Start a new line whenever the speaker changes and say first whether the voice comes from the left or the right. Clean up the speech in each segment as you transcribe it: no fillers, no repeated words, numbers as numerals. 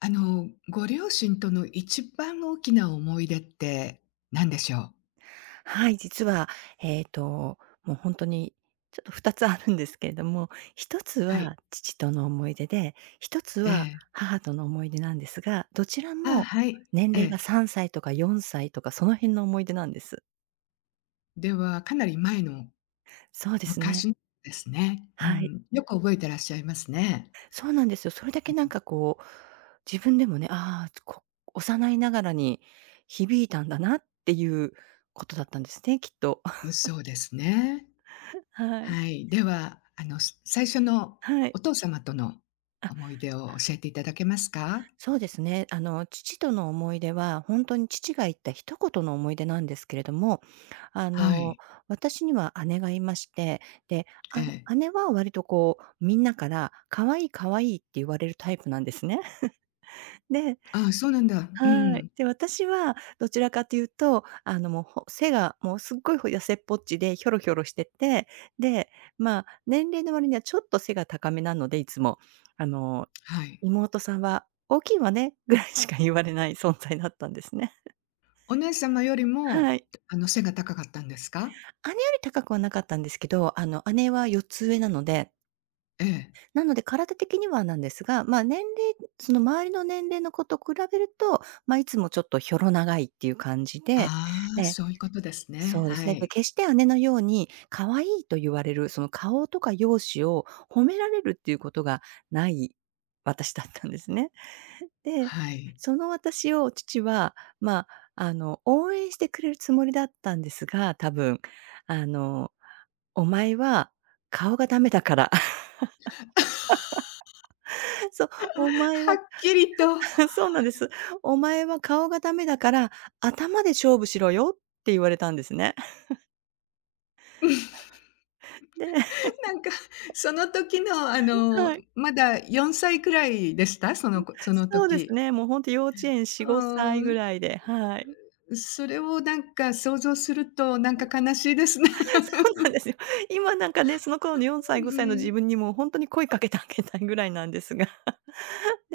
left: あの、ご両親との一番大きな思い出って何でしょう？
right: はい、実は、えっと、もう本当にちょっと2つあるんですけれども、1つ
left: はい。
right: は父との思い出で、1つ
left: え
right: は
left: え。
right: 母との思い出なんですが、どちら
left: あ
right: も
left: はい。
right: 年
left: え
right: 齢
left: え。
right: が3歳とか4歳とかその辺の思い出なんです。
left: では、かなり前の
right: そうですね。
left: 昔ですね。う
right: はい。
left: ん。よく覚えてらっしゃいますね。
right: そうなんですよ。それだけなんかこう、自分でもね、ああ、幼いながらに響いたんだなっていうことだったんですね、きっと。
left: う ん、そうですね。
right: はい。
left: はい。では、あの、最初の
right: は
left: お
right: い。
left: 父様との思い出を教えていただけますか？
right: そうですね。父との思い出は、本当に父が言った一言の思い出なんですけれども、あ
left: は
right: の、
left: い。
right: 私には姉がいまして、で、
left: ええ。
right: 姉は割とこう、みんなから「可愛い可愛い」って言われるタイプなんですね。で
left: ああ、そうなんだ。う
right: はい。
left: ん。
right: で、私はどちらかというと、もう、背がもうすっごい痩せっぽっちでひょろひょろしてて、で、まあ、年齢の割にはちょっと背が高めなので、いつも。あの、
left: はい。
right: 妹さんは、大きいわね ぐらいしか言われない存在だったんですね。
left: お姉様より
right: は
left: も、
right: い。
left: あの、背が高かったんですか？
right: 姉より高くはなかったんですけど、姉は4つ上なので、
left: ええ。
right: なので体的にはなんですが、まあ、年齢その周りの年齢の子と比べると、まあ、いつもちょっとひょろ長いっていう感じで、
left: あ
right: え
left: あ、
right: え、
left: そういうことですね。
right: そうで
left: は
right: すね。で、
left: い。
right: 決して姉のように可愛いと言われる、その顔とか容姿を褒められるっていうことがない私だったんですね。で、
left: はい。
right: その私を父は、まあ、応援してくれるつもりだったんですが、多分、あの、お前は顔がダメだから、そう、お前
left: は
right: は
left: っきりと、
right: そうなんです。お前は顔がダメだから、頭で勝負しろよって言われたんですね。で
left: なんか、その時の、あの、
right: はい。
left: まだ4歳くらいでした？そのこその
right: そうです
left: 時。
right: ね、もうほんと幼稚園4、
left: う
right: 5歳
left: ー
right: ぐ
left: ん、
right: らいで、はい。
left: それをなんか想像すると、なんか悲しいですね。
right: そう なんですよ。今なんかね、その頃の4歳、
left: う
right: 5歳の
left: ん。
right: 自分にもうほんとに声かけてあげたいぐらいなんですが。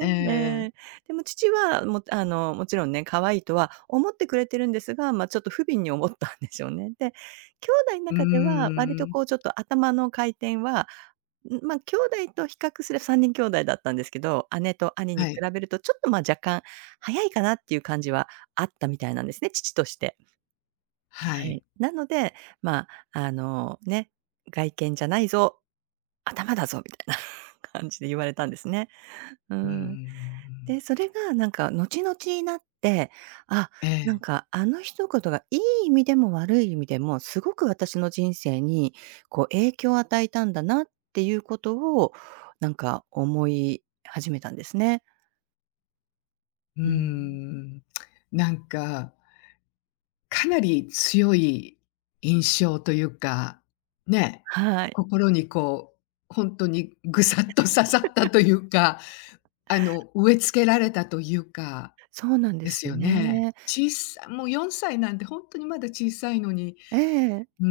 left: え
right: もえ
left: え。
right: え、父は、もあの、もちろんね、可愛いとは思ってくれてるんですが、ま、ちょっと不憫に思ったんでしょうね。で、兄弟ん
left: うー
right: 中では割と
left: ん。
right: こうちょっと頭の回転はまあ、兄弟と比較すれば3人兄弟だったんですけど、姉と兄に
left: は
right: 比
left: い。
right: べるとちょっと、ま、若干早いかなっていう感じはあったみたいなんですね、父として。
left: は
right: はい。
left: い。
right: なので、まあ、ね、「外見じゃないぞ、頭だぞ」みたいな 感じで言われたんですね。う
left: うー
right: ん。
left: ん。
right: で、それがなんか後々になって、あ、
left: え
right: なん
left: え。
right: かあの一言がいい意味でも悪い意味でも、すごく私の人生にこう影響を与えたんだなっていうことを、なんか思い始めたんですね。
left: うー
right: うん。
left: ん。なんかかなり強い印象というか、ね、
right: はい。
left: 心にこう、本当にぐさっと刺さったというか、あの、植え付けられたというか、
right: そうなんで
left: で
right: す
left: す
right: よ
left: よね。
right: ね。
left: もう4歳なんて本当にまだ小さいのに、
right: ええ。
left: うー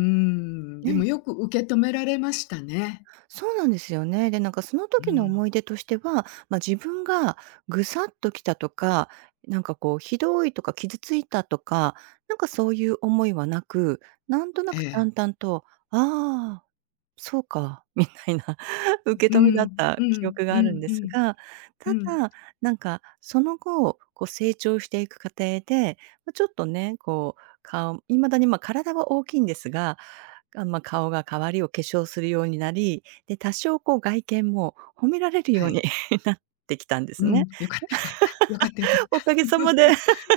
left: ん、でも
right: ね。
left: よく受け止められましたね。
right: そうなんですよね。で、なんかその
left: う
right: 時の
left: ん、
right: 思い出としては、まあ、自分がぐさっときたとか、なんかこうひどいとか傷ついたとか、なんかそういう思いはなく、なんとな
left: え
right: く淡
left: え。
right: 々と、ああそうか、みたいな 受
left: う
right: け止めだっ
left: ん、う
right: た記
left: ん、
right: 憶
left: う
right: があるん
left: ん
right: で
left: う
right: す
left: ん、
right: が、
left: う
right: た
left: ん。
right: だ、なんかその後、こう成長していく過程で、ま、ちょっとね、こう、顔いまだに、ま、体は大きいんですが、あ、まあ、顔が変わりを化粧するようになり、で、多少こう外見も褒められる
left: は
right: ように
left: い。
right: なってきたんで
left: う
right: すね。
left: ん、良かった良かった。良かった良かっ
right: お
left: た。
right: かげさまで。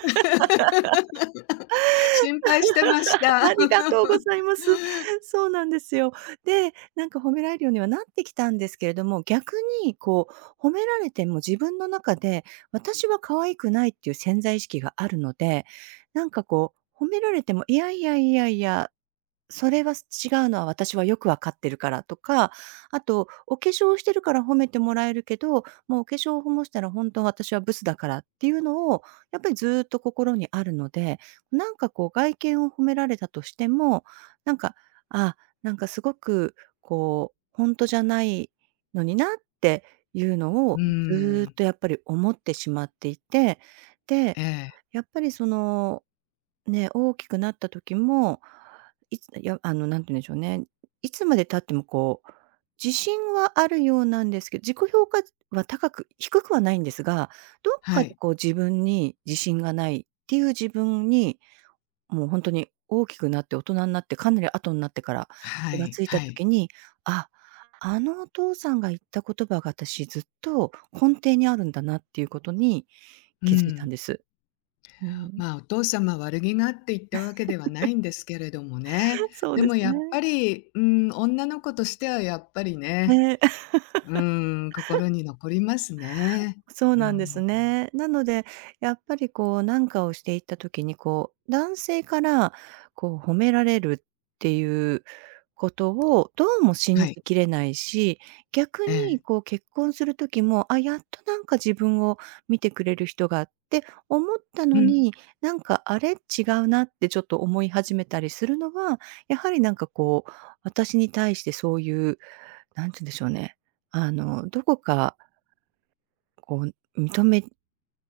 left: 心配してまし
right: あ
left: た。
right: りがとうございます。そうなんですよ。で、なんか褒められるようにはなってきたんですけれども、逆にこう褒められても自分の中で、私は可愛くないっていう潜在意識があるので、なんかこう、褒められても、いやいやいやいやそれは違うのは私はよくわかってるからとか、あと、お化粧してるから褒めてもらえるけど、もうお化粧をもしたら本当は私はブスだからっていうのを、やっぱりずっと心にあるので、なんかこう外見を褒められたとしても、なんか、あ、なんかすごくこう、本当じゃないのになっていうの
left: うー
right: をずーっ
left: ん、
right: とやっぱり思ってしまっていて、
left: え
right: で、
left: え、
right: やっぱりそのね、大きくなった時も、いや、なんて言うんでしょうね、いつまで経ってもこう、自信はあるようなんですけど、自己評価は高く低くはないんですが、どっ
left: は
right: かで
left: い。
right: こう自分に自信がないっていう自分に、もう本当に大きくなって大人になって、かなり後になってから
left: は
right: 気が
left: い
right: ついた
left: はい。
right: 時に、あ、あのお父さんが言った言葉が私ずっと根底にあるんだなっていうことに
left: う
right: 気づいたん
left: ん。
right: です。うん。
left: まあ、お父様悪気があって言ったわけではないんですけれどもね。
right: そう
left: で
right: で
left: も
right: す
left: やっぱ
right: ね。
left: り、うん、女の子としてはやっぱりね、
right: ね。
left: うーん、心に残りますね。
right: そう
left: う
right: なんです
left: ん。
right: ね。なので、やっぱりこう、なんかをしていった時に、こう、男性からこう、褒められるっていうことをどうも
left: は
right: 信
left: い。
right: じきれないし、逆
left: ええ。
right: にこう、結婚する時も、あ、やっとなんか自分を見てくれる人がって思った
left: う
right: の
left: ん。
right: に、なんか、あれ、違うなってちょっと思い始めたりするのは、やはりなんかこう、私に対してそういう、なんて言うんでしょうね、どこかこう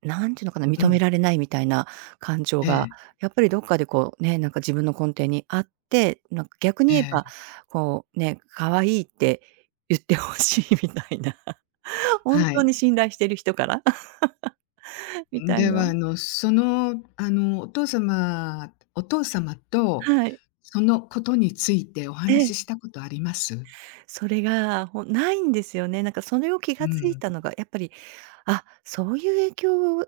right: なんていうのかな、
left: う
right: 認め
left: ん。
right: られないみたいな感情
left: え
right: が、
left: え、
right: やっぱりどっかでこうね、なんか自分の根底にあって、なんか逆
left: え
right: に言えば、
left: え、
right: こうね、可愛いって言って欲しいみたいな、本
left: は
right: 当
left: い。
right: に信頼してる人から みたい
left: で
right: な。
left: は、あの、その、あの、お父様と、
right: はい。
left: そのことについてお
right: ええ、
left: 話ししたことあります？
right: それが、ないんですよね。なんかそれを気
left: う
right: がつい
left: ん、
right: たのが、やっぱり、あ、そういう影響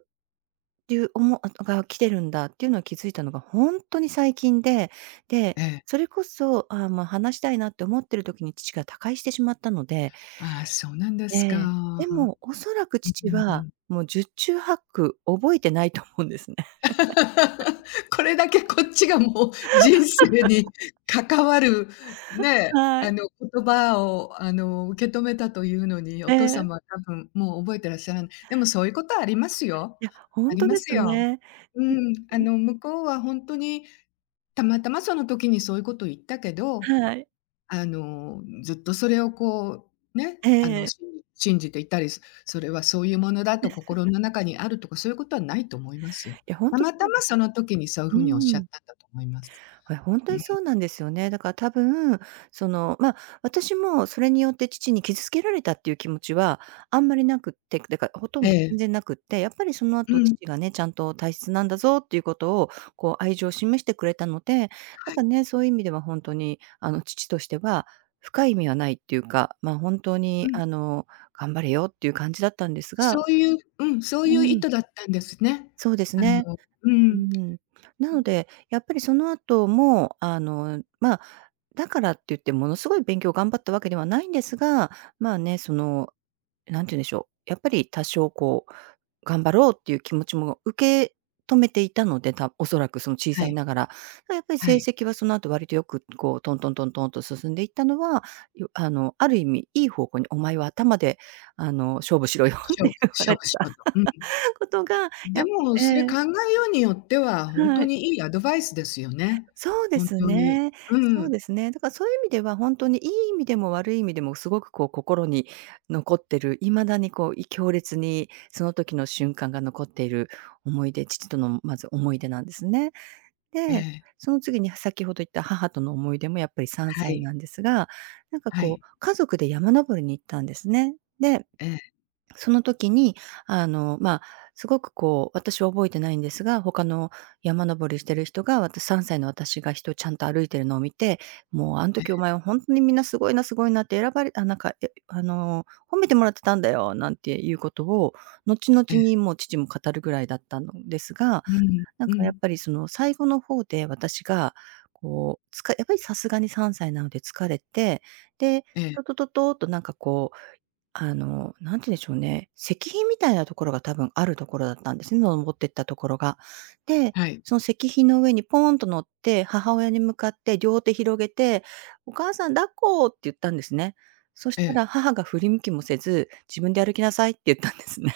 right: ていう思うが来てるんだっていうのは気づいたのが本当に最近で、で、
left: ええ。
right: それこそ、まあ、話したいなって思ってる時に父が他界してしまったので、
left: ああ、そうなんで
right: え
left: すか。
right: え、でもおそらく
left: う
right: 父は、
left: ん。
right: もう十中八九覚えてないと思うんですね。
left: これだけこっちがもう人生に関わる、ね、
right: は
left: あ
right: い。
left: の、言葉を、あの、受け止めたというのに、お
right: え
left: 父
right: え。
left: 様は多分もう覚えてらっしゃらない。でもそういうことはありますよ。
right: いや、ほ
left: あ
right: ん
left: り
right: と
left: ま
right: で
left: す
right: す
left: よ。
right: ね。
left: うん、あの、向こうは本当に、たまたまその時にそういうことを言ったけど、
right: はい。
left: あの、ずっとそれをこう、ね、
right: え
left: あの、
right: え。
left: 信じていたり、それはそういうものだと心の中にあるとか、そういうことはないと思いますよ。
right: いや、ほん
left: た
right: とそ
left: また
right: う
left: ま
right: で
left: そ
right: す。
left: の時にそういう
right: う
left: ふうにおっ
right: ー
left: しゃっ
right: ん。
left: たんだと思います。
right: はい、本当
left: う
right: にそ
left: ん。
right: うなんですよね。だから多分、その、まあ、私もそれによって父に傷つけられたっていう気持ちはあんまりなくって、だからほと
left: え
right: んど全
left: え。
right: 然なくって、やっぱりその
left: う
right: 後
left: ん、
right: 父がね、ちゃんと「大切なんだぞ」っていうことを、こう愛情を示してくれたので、な
left: は
right: んか
left: い。
right: ね、そういう意味では本当に、父としては深い意味はないっていうか、ま、本当
left: う
right: に
left: ん。
right: 頑張れよっていう感じだったんですが、
left: そういううん、そう
right: う
left: いう意
right: ん、
left: 図だったんですね。
right: そうです
left: あ
right: ね。
left: のう
right: う
left: ん、
right: ん。なので、やっぱりその後も、だからって言ってものすごい勉強頑張ったわけではないんですが、まあね、その、なんて言うんでしょう、やっぱり多少こう、頑張ろうっていう気持ちも受け止めていたので、おそらくその小
left: は
right: さい
left: い、
right: ながら。やっぱり
left: は
right: 成
left: い。
right: 績はその後割とよくこうトントントントンと進んでいったのは、よあの、ある意味いい方向にお前は頭で勝負しろよっ
left: 勝
right: て
left: 負
right: 言わ
left: 勝
right: れて
left: 負しようと。
right: た
left: うん。
right: ことが、
left: で
right: やっぱ
left: も、
right: え
left: それ考
right: え、
left: えようによっては、ほん
right: は
left: と
right: い。
left: にいいアドバイスですよね。
right: そうで
left: 本
right: す
left: 当に。
right: ね。
left: う
right: そう
left: ん。
right: ですね。だからそういう意味では本当にいい意味でも悪い意味でもすごくこう心に残ってる、未だに強烈にその時の瞬間が残っている思い出、父とのまず思い出なんですね。
left: え
right: で、
left: え。
right: その次に先ほど言った母との思い出もやっぱり3
left: は
right: 歳
left: い。
right: なんですが、なんか
left: は
right: こ
left: い。
right: う、家族で山登りに行ったんですね。で、
left: えええ
right: その時に、あの、まあ、すごくこう、私は覚えてないんですが、他の山登りしてる人が、3歳の私がちゃんと歩いてるのを見て、「もう、あん時お前は本当にみんなすごいなすごいな」って選ばれあ、なんか、え、あの、褒めてもらってたんだよ、なんていうことを、後々
left: ええ
right: に
left: え。
right: もう父も語るぐらいだったのですが、
left: うん、
right: なん
left: う
right: かやっ
left: ん。
right: ぱりその最後の方で私が、やっぱりさすがに3歳なので疲れて、で、
left: ええ、
right: ととととっとなんかこうなんて言うんでしょうね、石碑みたいなところが多分あるところだったんですね、登ってったところが。で、
left: はい。
right: その石碑の上にポーンと乗って、母親に向かって両手広げて、「お母さん抱っこ」って言ったんですね。そ
left: え
right: した
left: え。
right: ら母が振り向きもせず、「自分で歩きなさい」って言ったんですね。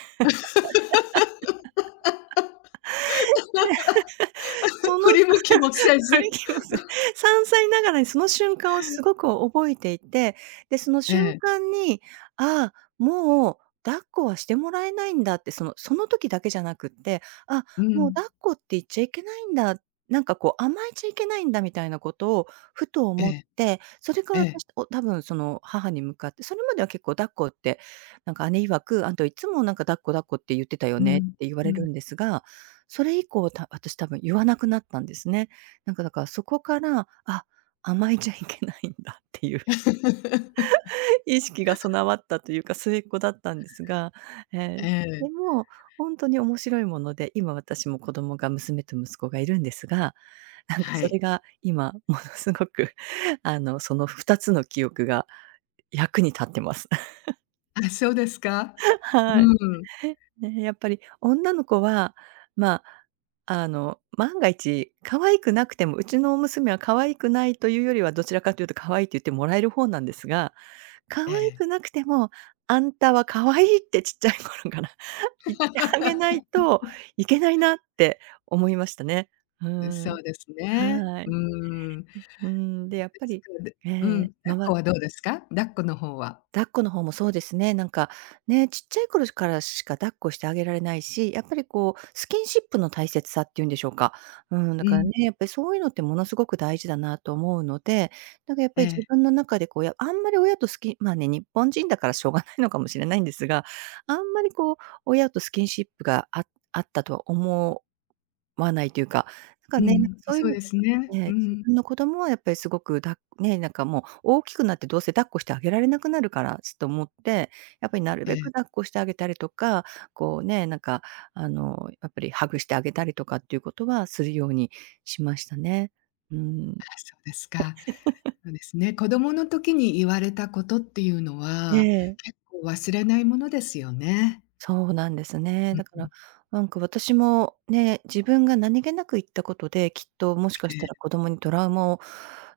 right: そ の
left: 振り向きもせ
right: 歩
left: ず。
right: きます。3歳ながらにその瞬間をすごく覚えていて、で、その
left: え
right: 瞬
left: え、
right: 間に、ああ、もう抱っこはしてもらえないんだって、その時だけじゃなくって、あ、
left: う
right: もう
left: ん。
right: 抱っこって言っちゃいけないんだ、なんかこう甘えちゃいけないんだみたいなことをふと
left: え
right: 思っ
left: え、
right: て、それか
left: え
right: ら
left: え、
right: 私多分その母に向かって、それまでは結構抱っこって、なんか姉曰く、あんたいつもなんか抱っこ抱っこって言ってたよ
left: う
right: ねっ
left: ん、
right: て言わ
left: う
right: れる
left: ん。
right: んですが、それ以降私多分言わなくなったんですね。なんかだからそこから、あ、甘えちゃいけないんだっていう 意識が備わったというか、末っ子だったんですが、え
left: え
right: ー
left: え、
right: でも、本当に面白いもので、今私も子供が娘と息子がいるんですが、なんか
left: は
right: それ
left: い。
right: が今ものすごく あの、その2つの記憶が役に立ってます。
left: あ、そうですか？
right: はい。
left: うん。
right: ね、やっぱり女の子は、ま万が一可愛くなくても、うちの娘は可愛くないというよりは、どちらかというと可愛いって言ってもらえる方なんですが、可
left: え
right: 愛
left: え。
right: くなくても、あんたは可愛いってちっちゃい頃から 言ってあげない といけないなって思いましたね。う
left: うん、そ
right: ん。
left: うですね。
right: は
left: う
right: い。
left: ーん。
right: うん、で、やっ
left: で
right: ぱ
left: すか
right: り、
left: で
right: え
left: うん、
right: え、
left: 抱
right: ま
left: っこ
right: わ
left: はどうですか？抱っこの方は。
right: 抱っこの方もそうですね。なんか、ね、ちっちゃい頃からしか抱っこしてあげられないし、やっぱりこう、スキンシップの大切さっていうんでしょうか。うん、だ
left: う
right: から
left: ん、
right: ね、やっぱりそういうのってものすごく大事だなと思うので、なんかやっ
left: え
right: ぱり
left: え、
right: 自分の中でこう、あんまり親とスキンまあね、日本人だからしょうがないのかもしれないんですが、あんまりこう、親とスキンシップがああったとは思わないというか、なんか
left: う
right: ね、なんか
left: ん、
right: そういう意
left: そう
right: 味
left: で
right: で
left: すね。
right: は
left: う
right: ね、自
left: ん。
right: 分の子供はやっぱりすごくだね、なんかもう大きくなってどうせ抱っこしてあげられなくなるからちょっと思って、やっぱりなる
left: え
right: べ
left: え、
right: く抱っこしてあげたりとか、こうね、やっぱりハグしてあげたりとかっていうことはするようにしましたね。うん。
left: あ、そうですか。そうですね。子供の時に言われたことっていうの
right: え
left: は、
right: え。
left: 結構忘れないものですよね。
right: そうなんですね。
left: うん
right: だか
left: うん、
right: ら、なんか私もね、自分が何気なく言ったことで、きっともしか
left: え
right: した
left: え、
right: ら子供にトラウマを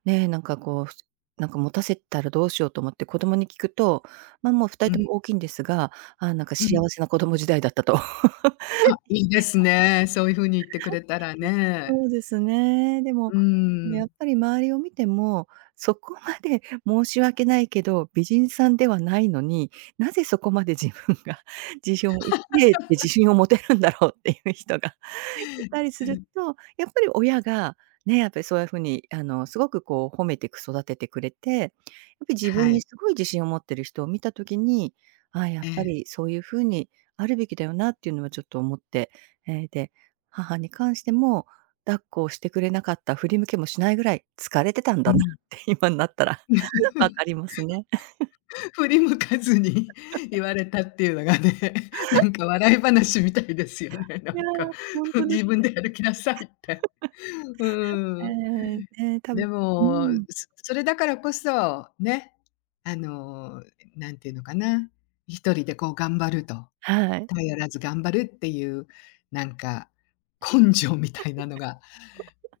right: ね、なんか持たせたらどうしようと思って子供に聞くと、ま、もう二
left: う
right: 人
left: ん、
right: とも大きいんですが、あ、なんか
left: う
right: 幸
left: ん。
right: せな子供時代だったと。
left: あ、いいですね。そういう風に言ってくれたらね。
right: そうですね。で
left: う
right: も、
left: ー
right: ね、やっ
left: ん。
right: ぱり周りを見ても、そこまで申し訳ないけど、美人さんではないのに、なぜそこまで自分が 自信を持てるんだろうっていう人がいたりすると、やっぱり親が、ね、やっぱりそういう風にすごくこう褒めてく育ててくれて、やっぱり自
left: は
right: 分に
left: い。
right: すごい自信を持ってる人を見た時に、ああ、やっ
left: え
right: ぱ
left: え、
right: りそういう風にあるべきだよなっていうのはちょっと思って、で、母に関しても、抱っこをしてくれなかった、振り向けもしないぐらい疲れてたん
left: う
right: だなっ
left: ん。
right: て 今になったら 分かり ますね。
left: 振り向かずに 言われたっていうのがね、なんか笑い話みたいですよね、な
right: いや
left: んか。
right: ー、ほんで
left: 自
right: す
left: 分で歩きなさいって。うーん。
right: ね、多
left: で
right: 分う
left: も、
right: ん。
left: それだからこそ、ね、あの、なんていうのかな、一人でこう頑張ると、
right: はい。
left: 頼らず頑張るっていう、なんか、根性みたいなのが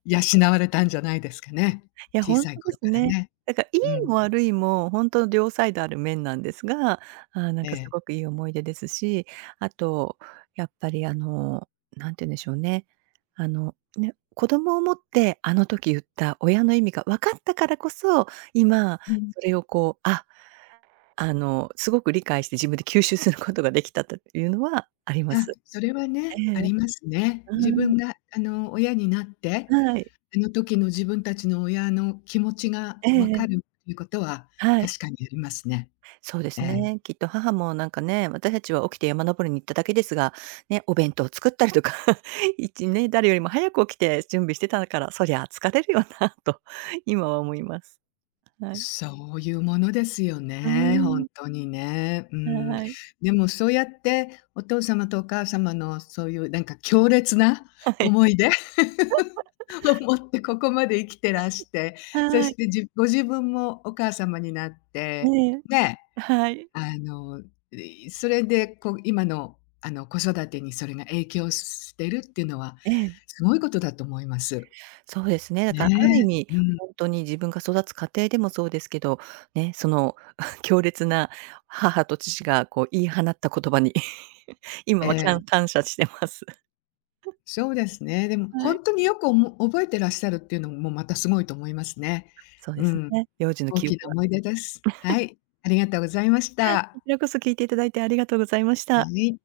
left: 養われたんじゃないですかね。
right: いや、
left: 小
right: ほん
left: さい
right: とで
left: 頃か
right: す
left: ら
right: ね。
left: ね。
right: だか、らい
left: う
right: い
left: ん、
right: も悪いも、ほんと両サイドある面なんですが、なん
left: え
right: かす
left: え。
right: ごくいい思い出ですし、あと、やっぱり何て言うんでしょうね、ね、子供を持って、あの時言った親の意味が分かったからこそ、今
left: うん。
right: それをこう、すごく理解して自分で吸収することができたというのはありま
left: あ、
right: す。
left: それはね、
right: ええ。
left: ありますね。自分
right: う
left: があの、親になって、
right: ん、はい。
left: あの時の自分たちの親の気持ちが
right: ええ
left: わ
right: え
left: かるっ
right: え。
left: ていうことは
right: は
left: 確
right: い。
left: かにありますね。
right: そうで
left: え
right: す
left: え。
right: ね。きっと母もなんかね、私たちは起きて山登りに行っただけですが、ね、お弁当を作ったりとか、ね、誰よりも早く起きて準備してたから、そりゃ疲れるよなと 今は思います。はい。
left: そういうものですよ
right: うー
left: ね、本
right: ん。
left: 当にね。うん。
right: はい。
left: でもそうやってお父様とお母様のそういうなんか強烈な
right: はい。
left: 思い出 を持ってここまで生きてらして、そ
right: は
left: し
right: い。
left: てじご自分もお母様になって、
right: ね
left: ね、
right: え。はい。
left: あの、それでこう今のあの子育てにそれが影響してるっていうのは
right: ええ。
left: すごいことだと思います。
right: そうですね。だからある意
left: ね
right: 味、
left: え。うん。
right: 本当に自分が育つ家庭でもそうですけど、ね、その 強烈な母と父がこう言い放った言葉に
left: え
right: 今は
left: え。
right: 感謝してます。
left: そうですね。でも
right: はい。
left: 本当によく覚えてらっしゃるっていうのもまたすごいと思いますね。
right: そうで
left: う
right: す
left: ん、
right: ね。幼児の
left: 大
right: 記
left: き
right: 憶
left: な
right: は。
left: 思い出です。はい、ありがとうございました。
right: こちらこそ聞いていただいてありがとうございまし
left: は
right: た。
left: い。